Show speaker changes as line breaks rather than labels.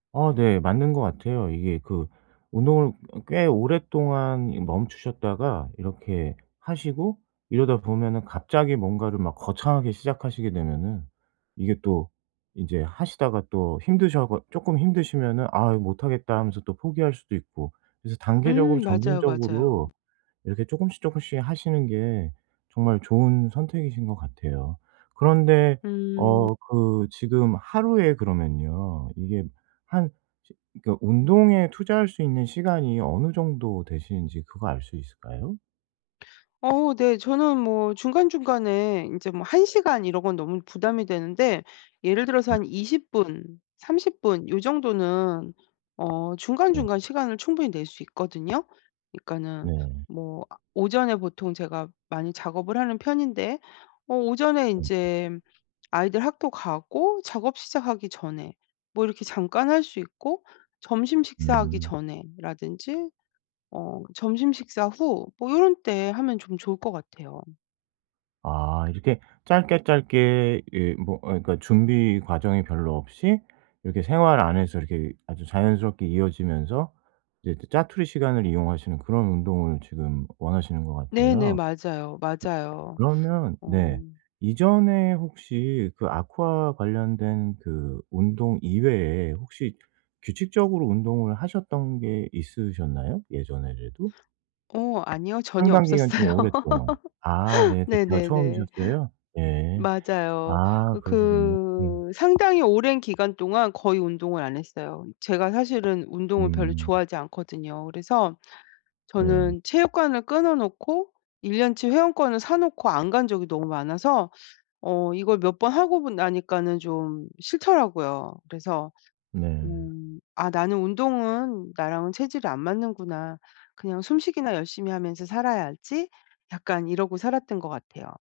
어 네. 맞는 것 같아요. 이게 그 운동을 어 꽤 오랫동안 이 멈추셨다가 이렇게 하시고 이러다 보면은 갑자기 뭔가를 막 거창하게 시작하시게 되면은 이게 또 인제 하시다가 또 힘드셔 가 쪼끔 힘드시면은 "아 못하겠다." 하면서 또 포기할 수도 있고. 그래서
음.
단계적으로
맞아요. 맞아요.
점진적으로 이렇게 쪼금씩 쪼금씩 하시는 게 정말 좋은 선택이신 것 같아요. 그런데
음.
어 그 지금 하루에 그러면요. 이게 한 지 그니까 운동에 투자할 수 있는 시간이 어느 정도 되시는지 그거 알 수 있을까요?
어 네. 저는 뭐 중간중간에 이제 뭐 1 시간 이런 건 너무 부담이 되는데 예를 들어서
네.
한 20 분 30 분 이 정도는 어
어.
중간중간 시간을 충분히 낼 수 있거든요? 그니까는
네.
뭐 아 오전에 보통 제가 많이 작업을 하는 편인데 어 오전에
음음.
인제 아이들 학교 가고 작업 시작하기 전에 뭐 이렇게 잠깐 할 수 있고 점심 식사하기
음.
전에라든지 어 점심식사 후 뭐 이런 때 하면 좀 좋을 것 같아요.
아. 이렇게 짧게 짧게 예 뭐 아 그러니까 준비 과정이 별로 없이 이렇게 생활 안에서 이렇게 아주 자연스럽게 이어지면서 이제 또 자투리 시간을 이용하시는 그런 운동을 지금 원하시는 것
네네.
같아요. 예
맞아요. 맞아요.
그러면
어.
네 이전에 혹시 그 아쿠아 관련된 그 운동 이외에 혹시 규칙적으로 운동을 하셨던 게 있으셨나요? 예전에라도?
어 아니요. 전혀
상당 기간 좀
없었어요.
오랫동안. 아 네. 그때가
네네네. 음
처음이셨어요? 예.
맞아요.
아
어
그러시군요. 음.
그 상당히 오랜 기간 동안 거의 운동을 안 했어요. 이 제가 사실은 운동을 별로
음.
좋아하지 않거든요. 그래서
네.
저는 체육관을 끊어놓고 1 년치 회원권을 사놓고 안 간 적이 너무 많아서 어 이걸 몇 번 하고 보 나니까는 좀 싫더라고요. 그래서
네.
'음 아 나는 운동은 나랑은 체질이 안 맞는구나. 그냥 숨쉬기나 열심히 하면서 살아야지.' 약간 이러고 살았던 것 같아요.